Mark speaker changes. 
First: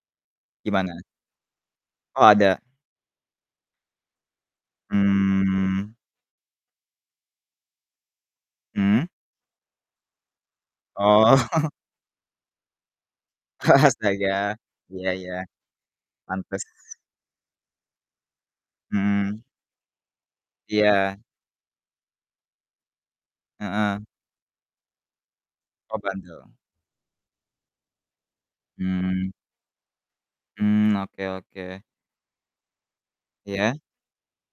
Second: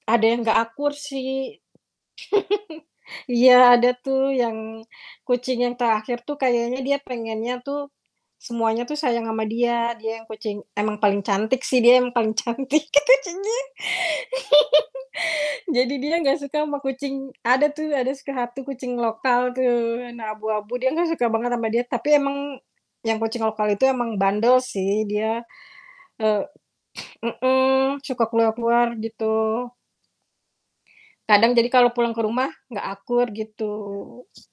Speaker 1: Ada yang gak akur
Speaker 2: Gimana?
Speaker 1: sih.
Speaker 2: Oh, ada?
Speaker 1: Iya, ada tuh yang kucing yang
Speaker 2: Mmm.
Speaker 1: terakhir tuh kayaknya dia pengennya tuh semuanya tuh
Speaker 2: Mmm.
Speaker 1: sayang sama dia. Dia yang kucing emang paling
Speaker 2: Oh.
Speaker 1: cantik sih, dia yang paling cantik, gitu jadi
Speaker 2: Astaga. Iya iya
Speaker 1: jadi dia enggak suka
Speaker 2: pantas.
Speaker 1: sama kucing ada tuh ada suka hati kucing
Speaker 2: Mhm.
Speaker 1: lokal tuh warna abu-abu dia enggak
Speaker 2: Iya.
Speaker 1: suka banget sama dia, tapi emang yang kucing lokal itu
Speaker 2: Heeh.
Speaker 1: emang bandel sih. Dia,
Speaker 2: Oh,
Speaker 1: eee,
Speaker 2: bandel.
Speaker 1: mhm, suka keluar-keluar gitu.
Speaker 2: Mmm. Mmm, oke
Speaker 1: Kadang jadi
Speaker 2: oke.
Speaker 1: kalo pulang ke rumah enggak akur gitu.
Speaker 2: Iya.